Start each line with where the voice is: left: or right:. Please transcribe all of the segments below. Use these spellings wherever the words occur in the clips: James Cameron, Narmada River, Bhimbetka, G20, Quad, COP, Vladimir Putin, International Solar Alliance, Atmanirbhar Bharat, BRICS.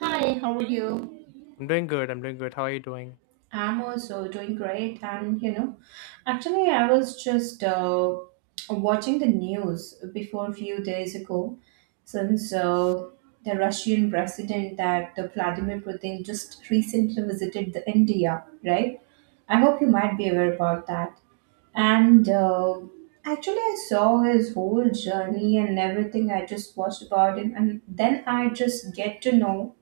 right: Hi, how are you?
left: I'm doing good. I'm doing good. How are you doing?
right: I'm also doing great. And you know, actually, I was just watching the news before a few days ago since the Russian president that Vladimir Putin just recently visited the India, right? I hope you might be aware about that. And actually, I saw his whole journey and everything. I just watched about him, and then I just get to know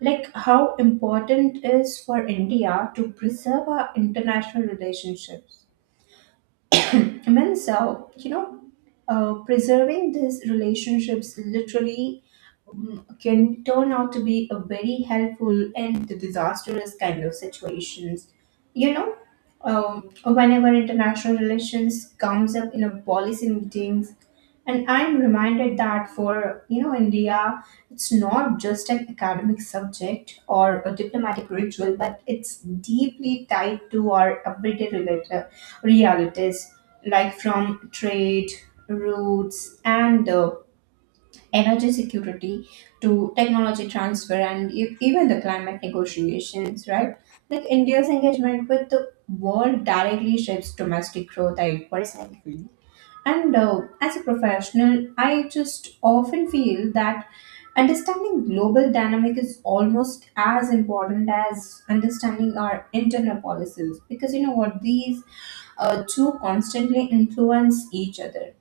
right: like how important is for India to preserve our international relationships. I mean, so you know, preserving these relationships literally can turn out to be a very helpful and the disastrous kind of situations. You know, whenever international relations comes up in a policy meetings, and I'm reminded that for you know India, it's not just an academic subject or a diplomatic ritual, but it's deeply tied to our everyday realities, like from trade, routes, and energy security to technology transfer and even the climate negotiations, right? Like India's engagement with the world directly shapes domestic growth, I personally feel. And as a professional, I just often feel that understanding global dynamic is almost as important as understanding our internal policies because you know what these two constantly influence each other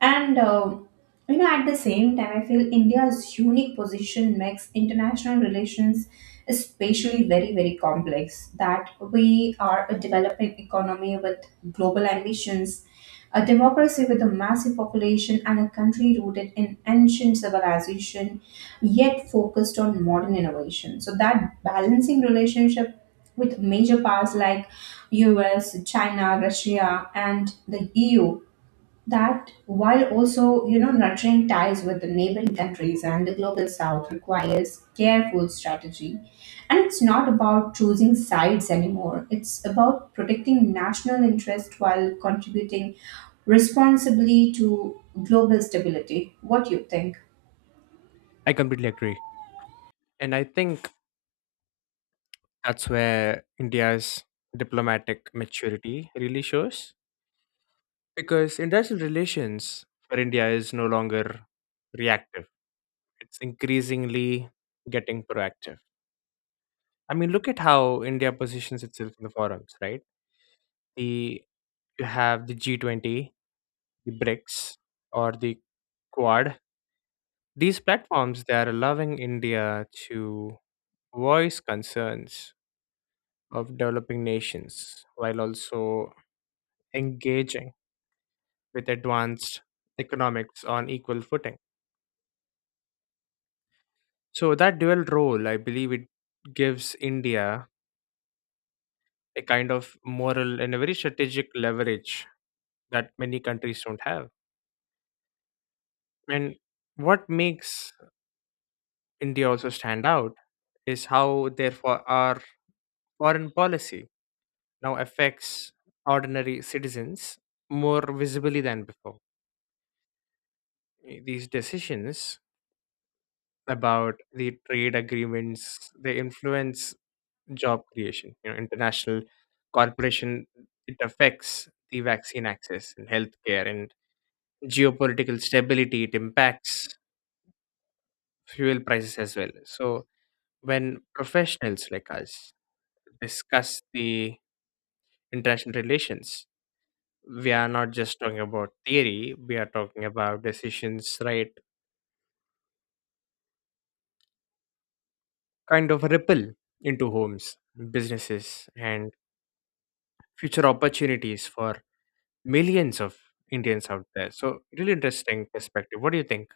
right: and you know, at the same time, I feel India's unique position makes international relations especially very, very complex. That we are a developing economy with global ambitions, a democracy with a massive population, and a country rooted in ancient civilization, yet focused on modern innovation. So that balancing relationship with major powers like US, China, Russia, and the EU that while also you know nurturing ties with the neighboring countries and the global south requires careful strategy, and it's not about choosing sides anymore. It's about protecting national interest while contributing responsibly to global stability. What do you think?
left: I completely agree. And I think that's where India's diplomatic maturity really shows because international relations for India is no longer reactive, it's increasingly getting proactive. I mean, look at how India positions itself in the forums, right? The You have the G20, the BRICS, or the Quad. These platforms, they are allowing India to voice concerns of developing nations while also engaging with advanced economics on equal footing. So that dual role, I believe, it gives India a kind of moral and a very strategic leverage that many countries don't have. And what makes India also stand out is how, therefore, our foreign policy now affects ordinary citizens more visibly than before. These decisions about the trade agreements, they influence job creation, you know, international corporation, it affects the vaccine access and healthcare, and geopolitical stability, it impacts fuel prices as well. So when professionals like us discuss the international relations, we are not just talking about theory, we are talking about decisions, right? Kind of ripple into homes, businesses, and future opportunities for millions of Indians out there. So, really interesting perspective. What do you think?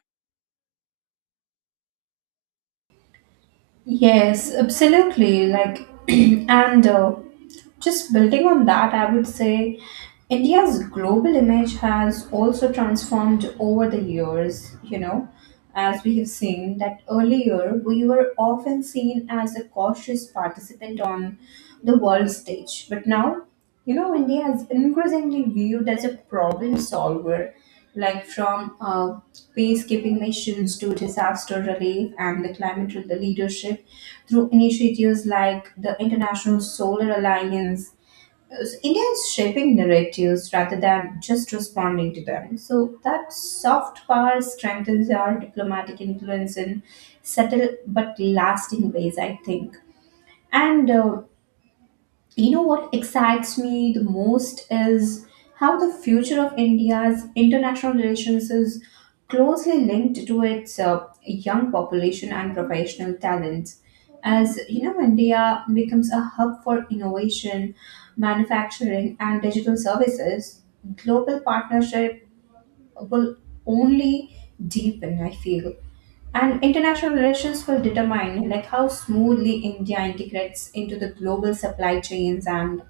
right: Yes, absolutely, like and just building on that, I would say India's global image has also transformed over the years, you know, as we have seen that earlier we were often seen as a cautious participant on the world stage. But now you know, India is increasingly viewed as a problem solver, like from peacekeeping missions to disaster relief and the leadership through initiatives like the International Solar Alliance. So India is shaping narratives rather than just responding to them. So that soft power strengthens our diplomatic influence in subtle but lasting ways, I think. And you know what excites me the most is how the future of India's international relations is closely linked to its young population and professional talents. As you know, India becomes a hub for innovation, manufacturing, and digital services. Global partnerships will only deepen, I feel. And international relations will determine like how smoothly India integrates into the global supply chains and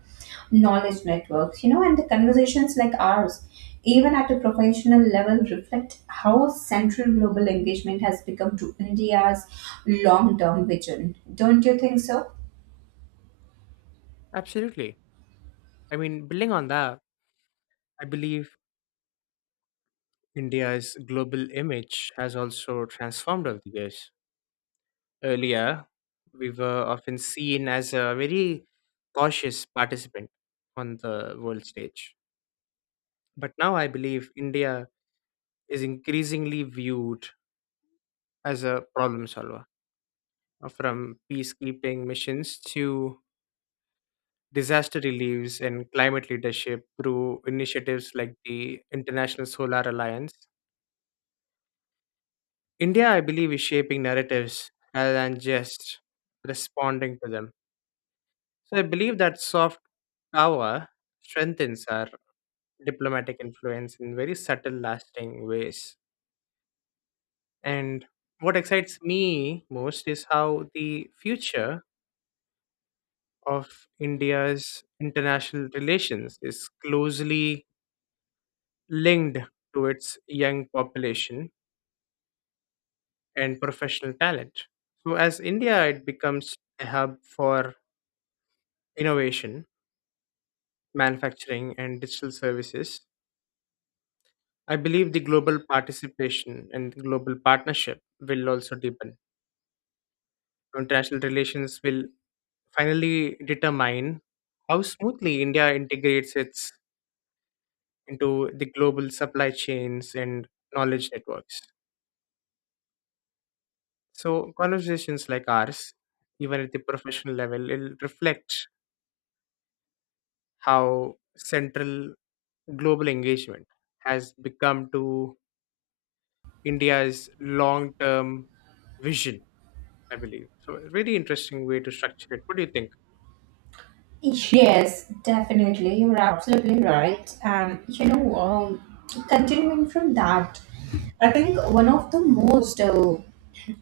right: knowledge networks, you know, and the conversations like ours, even at a professional level, reflect how central global engagement has become to India's long-term vision. Don't you think so?
left: Absolutely. I mean, building on that, I believe India's global image has also transformed over the years. Earlier, we were often seen as a very cautious participant on the world stage. But now I believe India is increasingly viewed as a problem solver, from peacekeeping missions to disaster reliefs and climate leadership through initiatives like the International Solar Alliance. India, I believe, is shaping narratives rather than just responding to them. So I believe that soft power strengthens our diplomatic influence in very subtle, lasting ways. And what excites me most is how the future of India's international relations is closely linked to its young population and professional talent. So as India, it becomes a hub for innovation, manufacturing, and digital services. I believe the global participation and global partnership will also deepen. International relations will finally determine how smoothly India integrates its into the global supply chains and knowledge networks. So, conversations like ours, even at the professional level, will reflect how central global engagement has become to India's long term vision, I believe. So, a really interesting way to structure it. What do you think?
right: Yes, definitely. You're absolutely right. And you know, continuing from that, I think one of the most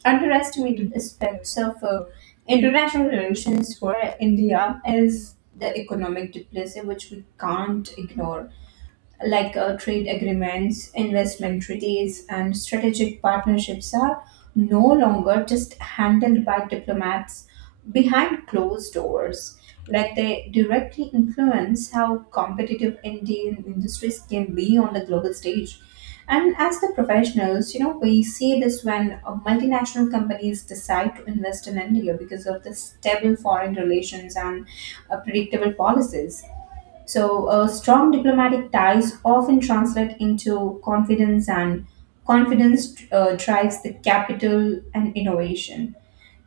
right: underestimated aspects of international relations for India is the economic diplomacy, which we can't ignore like trade agreements, investment treaties, and strategic partnerships are no longer just handled by diplomats behind closed doors. Like they directly influence how competitive Indian industries can be on the global stage. And as the professionals, you know, we see this when multinational companies decide to invest in India because of the stable foreign relations and predictable policies. So, strong diplomatic ties often translate into confidence, and confidence drives the capital and innovation.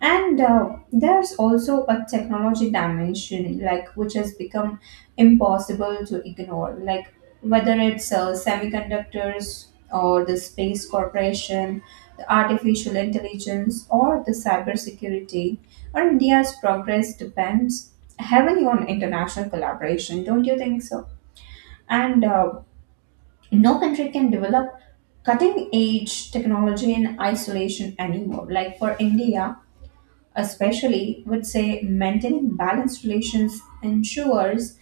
right: And there's also a technology dimension, like which has become impossible to ignore, like whether it's semiconductors or the space corporation, the artificial intelligence, or the cybersecurity, or India's progress depends heavily on international collaboration. Don't you think so? And no country can develop cutting edge technology in isolation anymore. Like for India, especially would say maintaining balanced relations ensures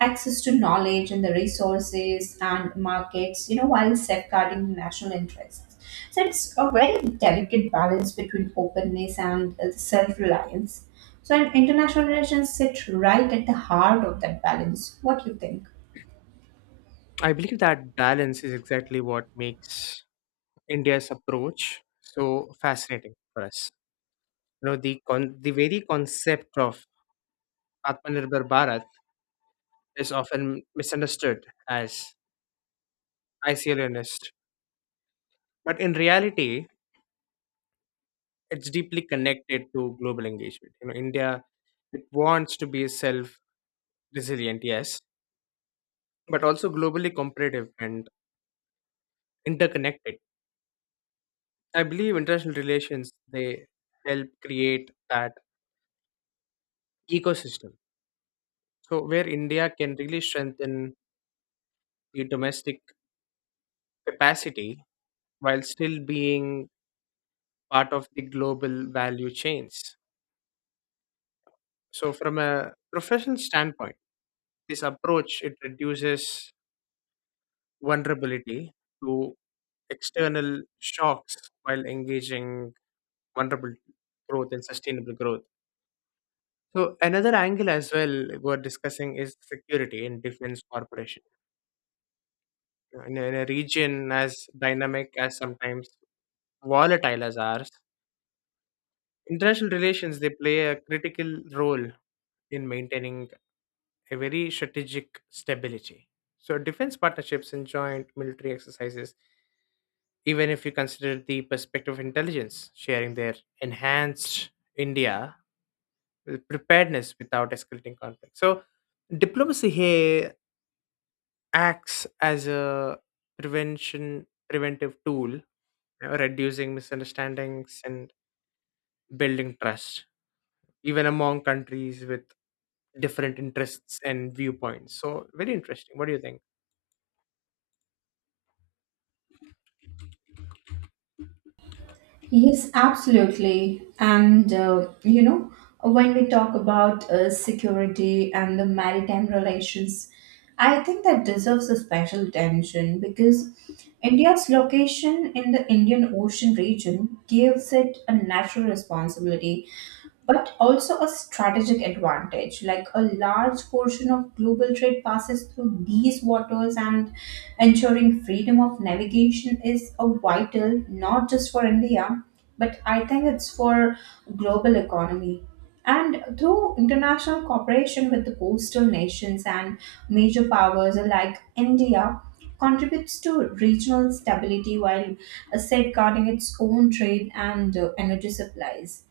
right: access to knowledge and the resources and markets, you know, while safeguarding national interests. So it's a very delicate balance between openness and self-reliance, so an international relations sit right at the heart of that balance. What do you think?
left: I believe that balance is exactly what makes India's approach so fascinating for us. You know, the very concept of Atmanirbhar Bharat is often misunderstood as isolationist, but in reality, it's deeply connected to global engagement. You know, India, it wants to be a self resilient, yes, but also globally competitive and interconnected. I believe international relations, they help create that ecosystem, so where India can really strengthen the domestic capacity while still being part of the global value chains. So from a professional standpoint, this approach it reduces vulnerability to external shocks while engaging vulnerable growth and sustainable growth. So another angle as well we're discussing is security in defense corporation. In a region as dynamic as sometimes volatile as ours, international relations, they play a critical role in maintaining a very strategic stability. So defense partnerships and joint military exercises, even if you consider the perspective of intelligence sharing, their enhanced India with preparedness without escalating conflict. So diplomacy here acts as a prevention preventive tool, you know, reducing misunderstandings and building trust even among countries with different interests and viewpoints. So very interesting. What do you think?
right: Yes, absolutely. And you know, when we talk about security and the maritime relations, I think that deserves a special attention because India's location in the Indian Ocean region gives it a natural responsibility but also a strategic advantage. Like a large portion of global trade passes through these waters, and ensuring freedom of navigation is a vital not just for India, but I think it's for global economy. And through international cooperation with the coastal nations and major powers like India, contributes to regional stability while safeguarding its own trade and energy supplies.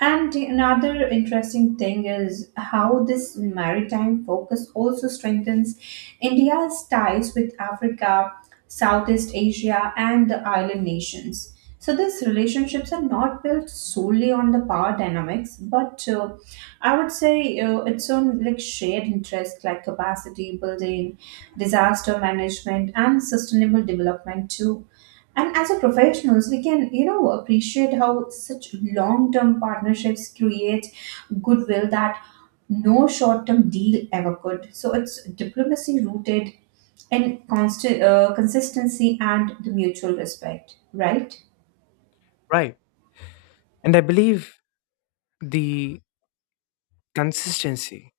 right: And another interesting thing is how this maritime focus also strengthens India's ties with Africa, Southeast Asia, and the island nations. So these relationships are not built solely on the power dynamics, but I would say it's on like shared interests like capacity building, disaster management, and sustainable development too. And as a professionals, we can, you know, appreciate how such long-term partnerships create goodwill that no short-term deal ever could. So it's diplomacy rooted in constant consistency and the mutual respect, right?
left: Right. And I believe the consistency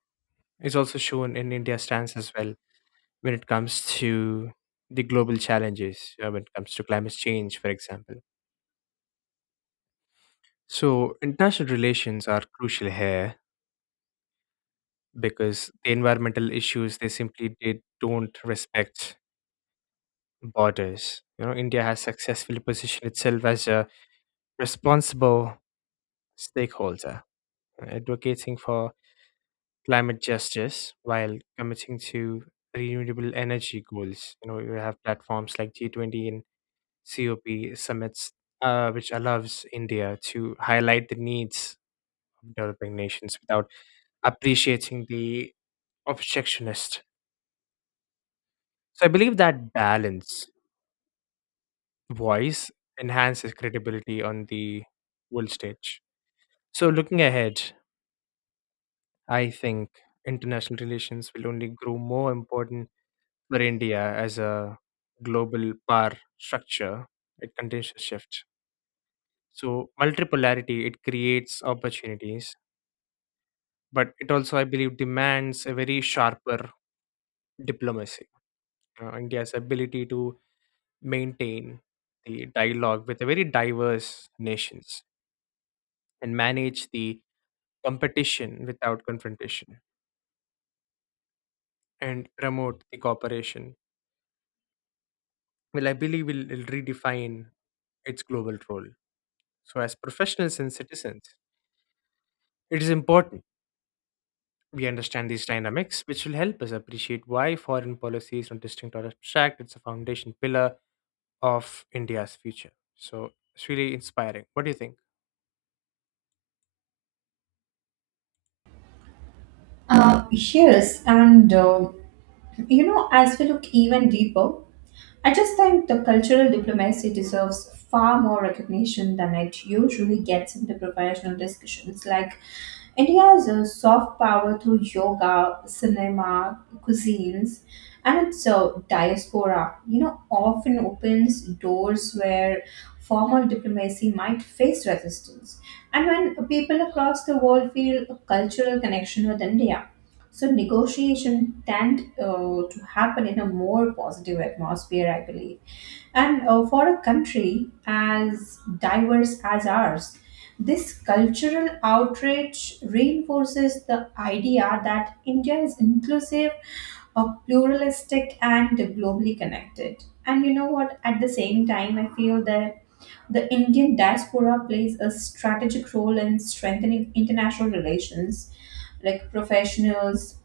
left: is also shown in India's stance as well when it comes to the global challenges, when it comes to climate change, for example. So international relations are crucial here because the environmental issues, they simply, they don't respect borders. You know, India has successfully positioned itself as a responsible stakeholder, advocating for climate justice while committing to renewable energy goals. You know, you have platforms like G20 and COP summits, which allows India to highlight the needs of developing nations without appreciating the obstructionist. So I believe that balance voice enhances credibility on the world stage. So, looking ahead, I think international relations will only grow more important for India as a global power structure. It continues to shift. So, multipolarity, it creates opportunities, but it also, I believe, demands a very sharper diplomacy. India's ability to maintain the dialogue with the very diverse nations and manage the competition without confrontation and promote the cooperation will, I believe, will redefine its global role. So as professionals and citizens, it is important we understand these dynamics, which will help us appreciate why foreign policy is not distinct or abstract. It's a foundation pillar of India's future. So it's really inspiring. What do you think?
right: Yes, and. You know, as we look even deeper, I just think the cultural diplomacy deserves far more recognition than it usually gets in the professional discussions. Like, India is a soft power through yoga, cinema, cuisines, and its diaspora, you know, often opens doors where formal diplomacy might face resistance. And when people across the world feel a cultural connection with India, so negotiation tend to happen in a more positive atmosphere, I believe. And for a country as diverse as ours, this cultural outreach reinforces the idea that India is inclusive, pluralistic, and globally connected. And you know what? At the same time, I feel that the Indian diaspora plays a strategic role in strengthening international relations like professionals,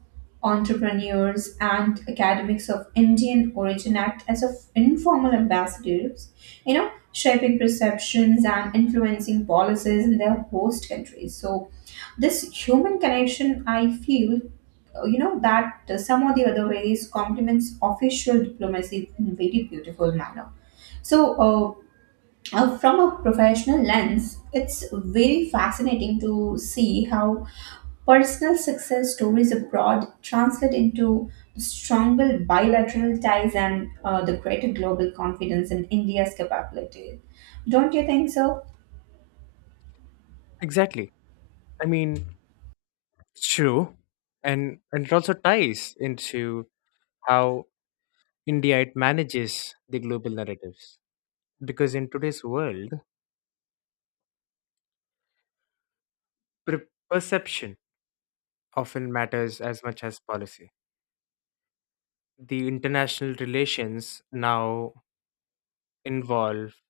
right: entrepreneurs, and academics of Indian origin act as of informal ambassadors, you know, shaping perceptions and influencing policies in their host countries. So, this human connection, I feel, you know, that some or the other ways complements official diplomacy in very beautiful manner. So, from a professional lens, it's very fascinating to see how personal success stories abroad translate into stronger bilateral ties and the greater global confidence in India's capability. Don't you think so?
left: Exactly. I mean, it's true. And it also ties into how India, it manages the global narratives. Because in today's world, perception often matters as much as policy. The international relations now involve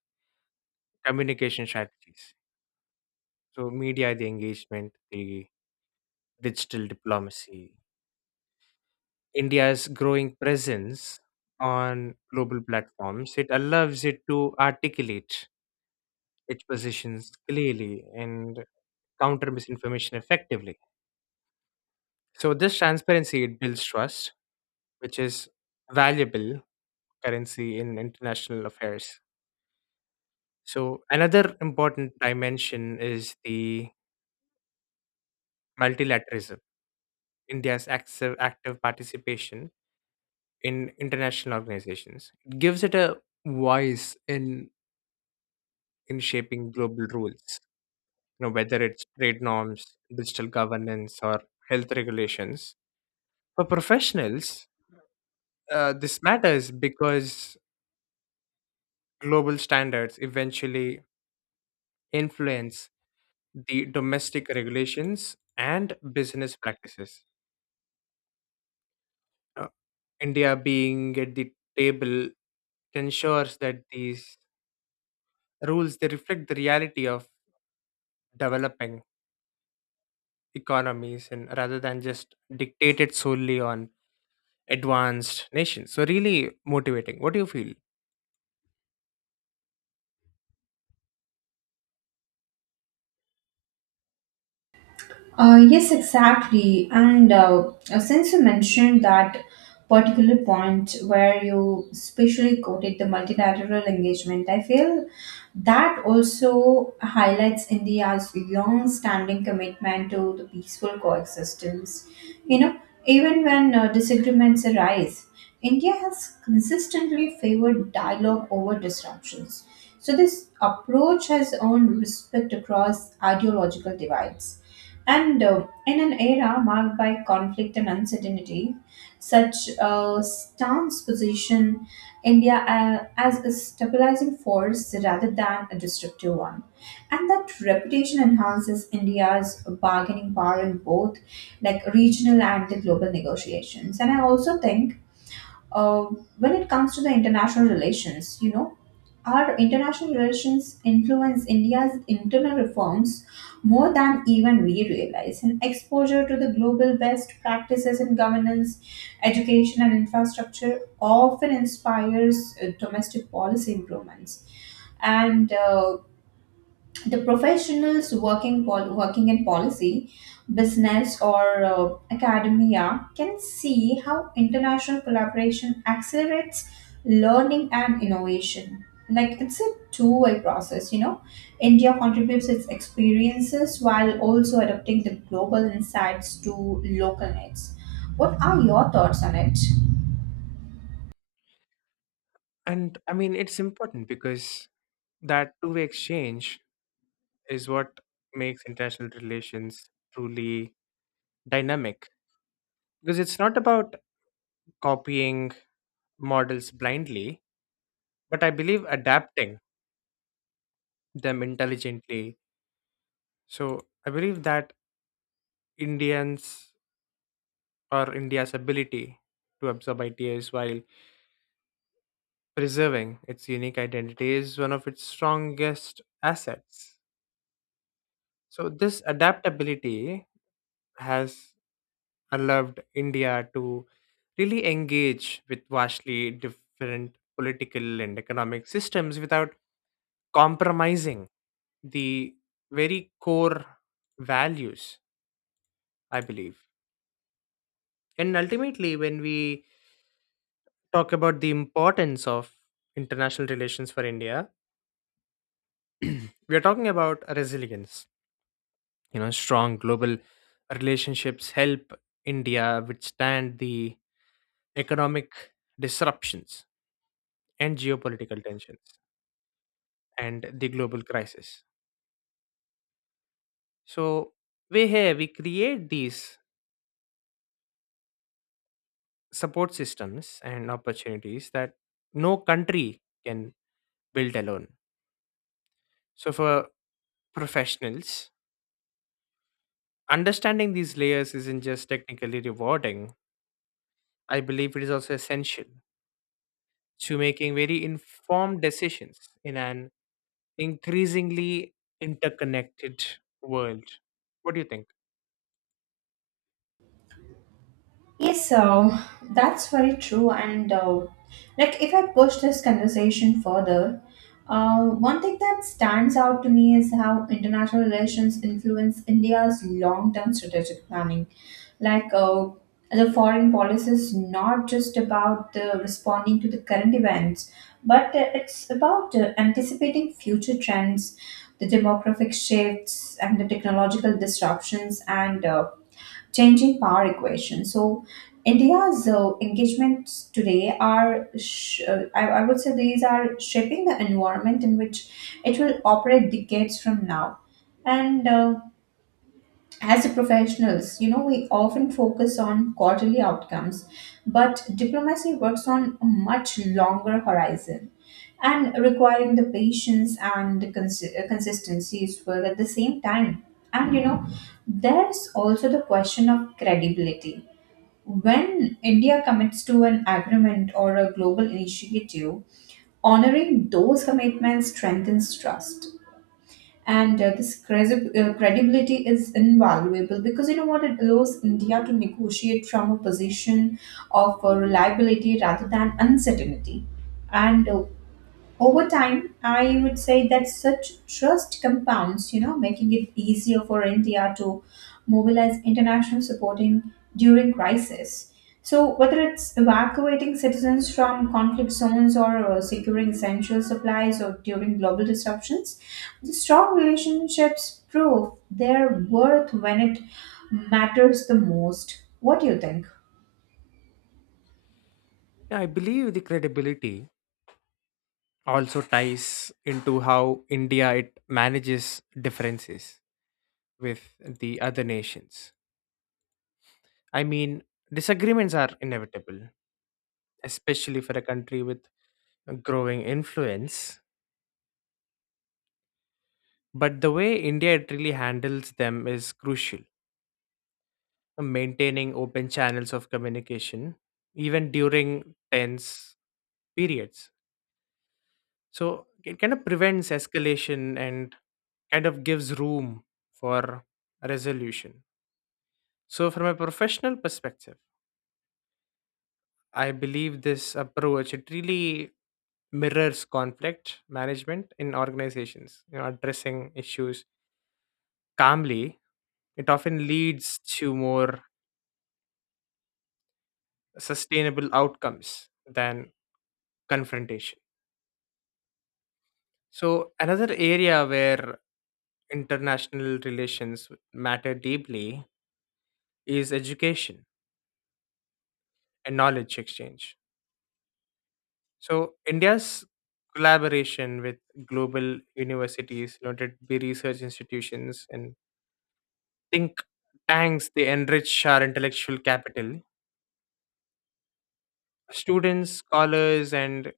left: communication strategies. So, media, the engagement, the digital diplomacy, India's growing presence on global platforms, it allows it to articulate its positions clearly and counter misinformation effectively. So, this transparency, it builds trust, which is valuable currency in international affairs. So, another important dimension is the multilateralism, India's active participation in international organizations. It gives it a voice in shaping global rules, you know, whether it's trade norms, digital governance, or health regulations. For professionals, this matters because global standards eventually influence the domestic regulations and business practices. Uh, India being at the table ensures that these rules, they reflect the reality of developing economies and rather than just dictated solely on advanced nations. So really motivating. What do you feel?
right: Yes, exactly. And since you mentioned that particular point where you specially quoted the multilateral engagement, I feel that also highlights India's long standing commitment to the peaceful coexistence. You know, even when disagreements arise, India has consistently favored dialogue over disruptions. So, this approach has earned respect across ideological divides. And in an era marked by conflict and uncertainty, such a stance position India as a stabilizing force rather than a destructive one. And that reputation enhances India's bargaining power in both like regional and the global negotiations. And I also think uh, when it comes to the international relations, you know, our international relations influence India's internal reforms more than even we realize. And exposure to the global best practices in governance, education, and infrastructure often inspires domestic policy improvements. And the professionals working in policy, business, or academia can see how international collaboration accelerates learning and innovation. Like it's a two-way process, you know. India contributes its experiences while also adapting the global insights to local needs. What are your thoughts on it?
left: And I mean it's important because that two-way exchange is what makes international relations truly dynamic, because it's not about copying models blindly, but I believe adapting them intelligently. So I believe that Indians or India's ability to absorb ideas while preserving its unique identity is one of its strongest assets. So this adaptability has allowed India to really engage with vastly different political and economic systems without compromising the very core values, I believe. And ultimately, when we talk about the importance of international relations for India, we are talking about resilience. You know, strong global relationships help India withstand the economic disruptions and geopolitical tensions and the global crisis. So, we create these support systems and opportunities that no country can build alone. So, for professionals, understanding these layers isn't just technically rewarding, I believe it is also essential to making very informed decisions in an increasingly interconnected world. What do you think?
right: Yes, that's very true. And like, if I push this conversation further, one thing that stands out to me is how international relations influence India's long-term strategic planning. Like, the foreign policy is not just about responding to the current events, but it's about anticipating future trends, the demographic shifts, and the technological disruptions, and changing power equation. So India's engagements today are, I would say, these are shaping the environment in which it will operate decades from now. And as a professionals, you know, we often focus on quarterly outcomes, but diplomacy works on a much longer horizon and requiring the patience and the consistency as well at the same time. And you know, there's also the question of credibility. When India commits to an agreement or a global initiative, honoring those commitments strengthens trust. And credibility is invaluable, because you know what, it allows India to negotiate from a position of reliability rather than uncertainty. And over time, I would say that such trust compounds, you know, making it easier for India to mobilize international supporting during crisis. So, whether it's evacuating citizens from conflict zones or securing essential supplies or during global disruptions, the strong relationships prove their worth when it matters the most. What do you think?
left: Yeah, I believe the credibility also ties into how India, it manages differences with the other nations. I mean, disagreements are inevitable, especially for a country with a growing influence. But the way India really handles them is crucial, maintaining open channels of communication, even during tense periods. So it kind of prevents escalation and kind of gives room for resolution. So, from a professional perspective, I believe this approach, it really mirrors conflict management in organizations. You know, addressing issues calmly, it often leads to more sustainable outcomes than confrontation. So, another area where international relations matter deeply is education and knowledge exchange. So, India's collaboration with global universities, you know, to be research institutions and think tanks, they enrich our intellectual capital. Students, scholars, and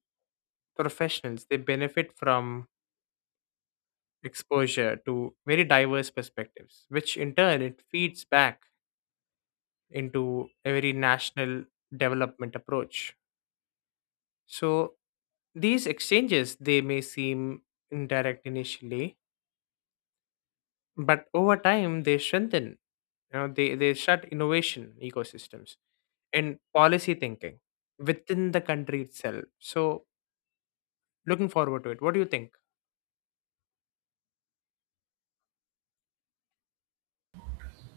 left: professionals, they benefit from exposure to very diverse perspectives, which in turn it feeds back into a very national development approach. So these exchanges, they may seem indirect initially, but over time they strengthen. You know, they shut innovation ecosystems and policy thinking within the country itself. So looking forward to it. What do you think?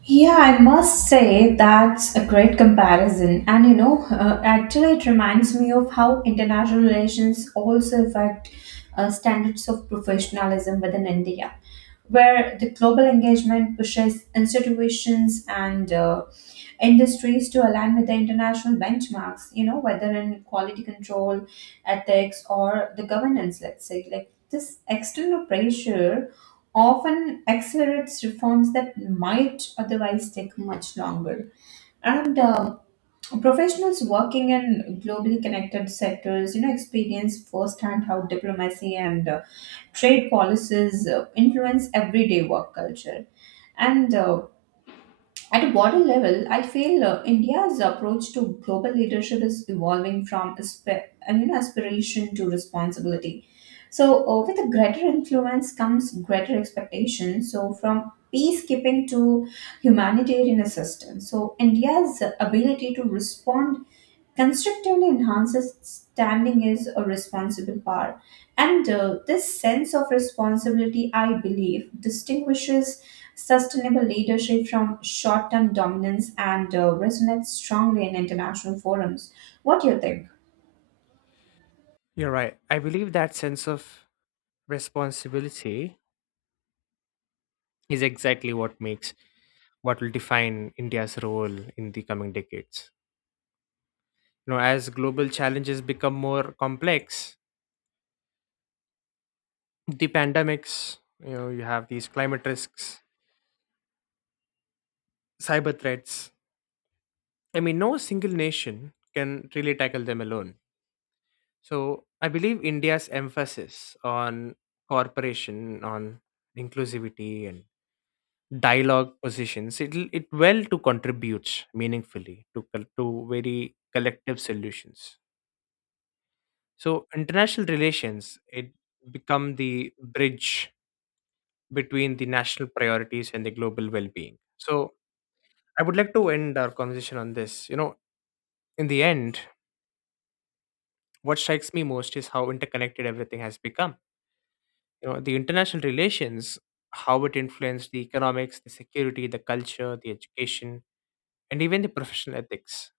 right: Yeah, I must say that's a great comparison. And you know, actually, it reminds me of how international relations also affect standards of professionalism within India, where the global engagement pushes institutions and industries to align with the international benchmarks, you know, whether in quality control, ethics, or the governance. Let's say like this external pressure often accelerates reforms that might otherwise take much longer. And professionals working in globally connected sectors, you know, experience firsthand how diplomacy and trade policies influence everyday work culture. And at a broader level, I feel India's approach to global leadership is evolving from and, you know, aspiration to responsibility. So, with a greater influence comes greater expectation. So, from peacekeeping to humanitarian assistance. So, India's ability to respond constructively enhances standing is a responsible power. And this sense of responsibility, I believe, distinguishes sustainable leadership from short term dominance and resonates strongly in international forums. What do you think?
left: You're right. I believe that sense of responsibility is exactly what makes what will define India's role in the coming decades. You know, as global challenges become more complex, the pandemics, you know, you have these climate risks, cyber threats. I mean, no single nation can really tackle them alone. So I believe India's emphasis on cooperation, on inclusivity and dialogue positions, it well to contribute meaningfully to to very collective solutions. So international relations, it become the bridge between the national priorities and the global well-being. So I would like to end our conversation on this. You know, in the end, what strikes me most is how interconnected everything has become. You know, the international relations, how it influenced the economics, the security, the culture, the education, and even the professional ethics.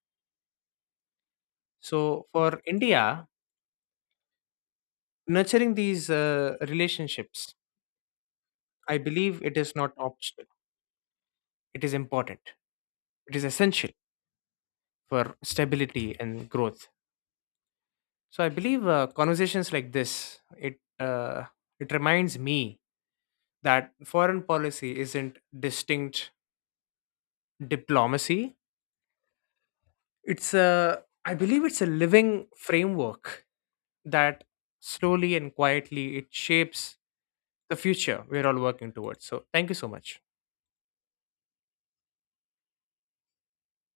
left: So for India, nurturing these relationships, I believe it is not optional. It is important. It is essential for stability and growth. So I believe conversations like this, it reminds me that foreign policy isn't distinct diplomacy. It's a, I believe it's a living framework that slowly and quietly it shapes the future we're all working towards. So thank you so much.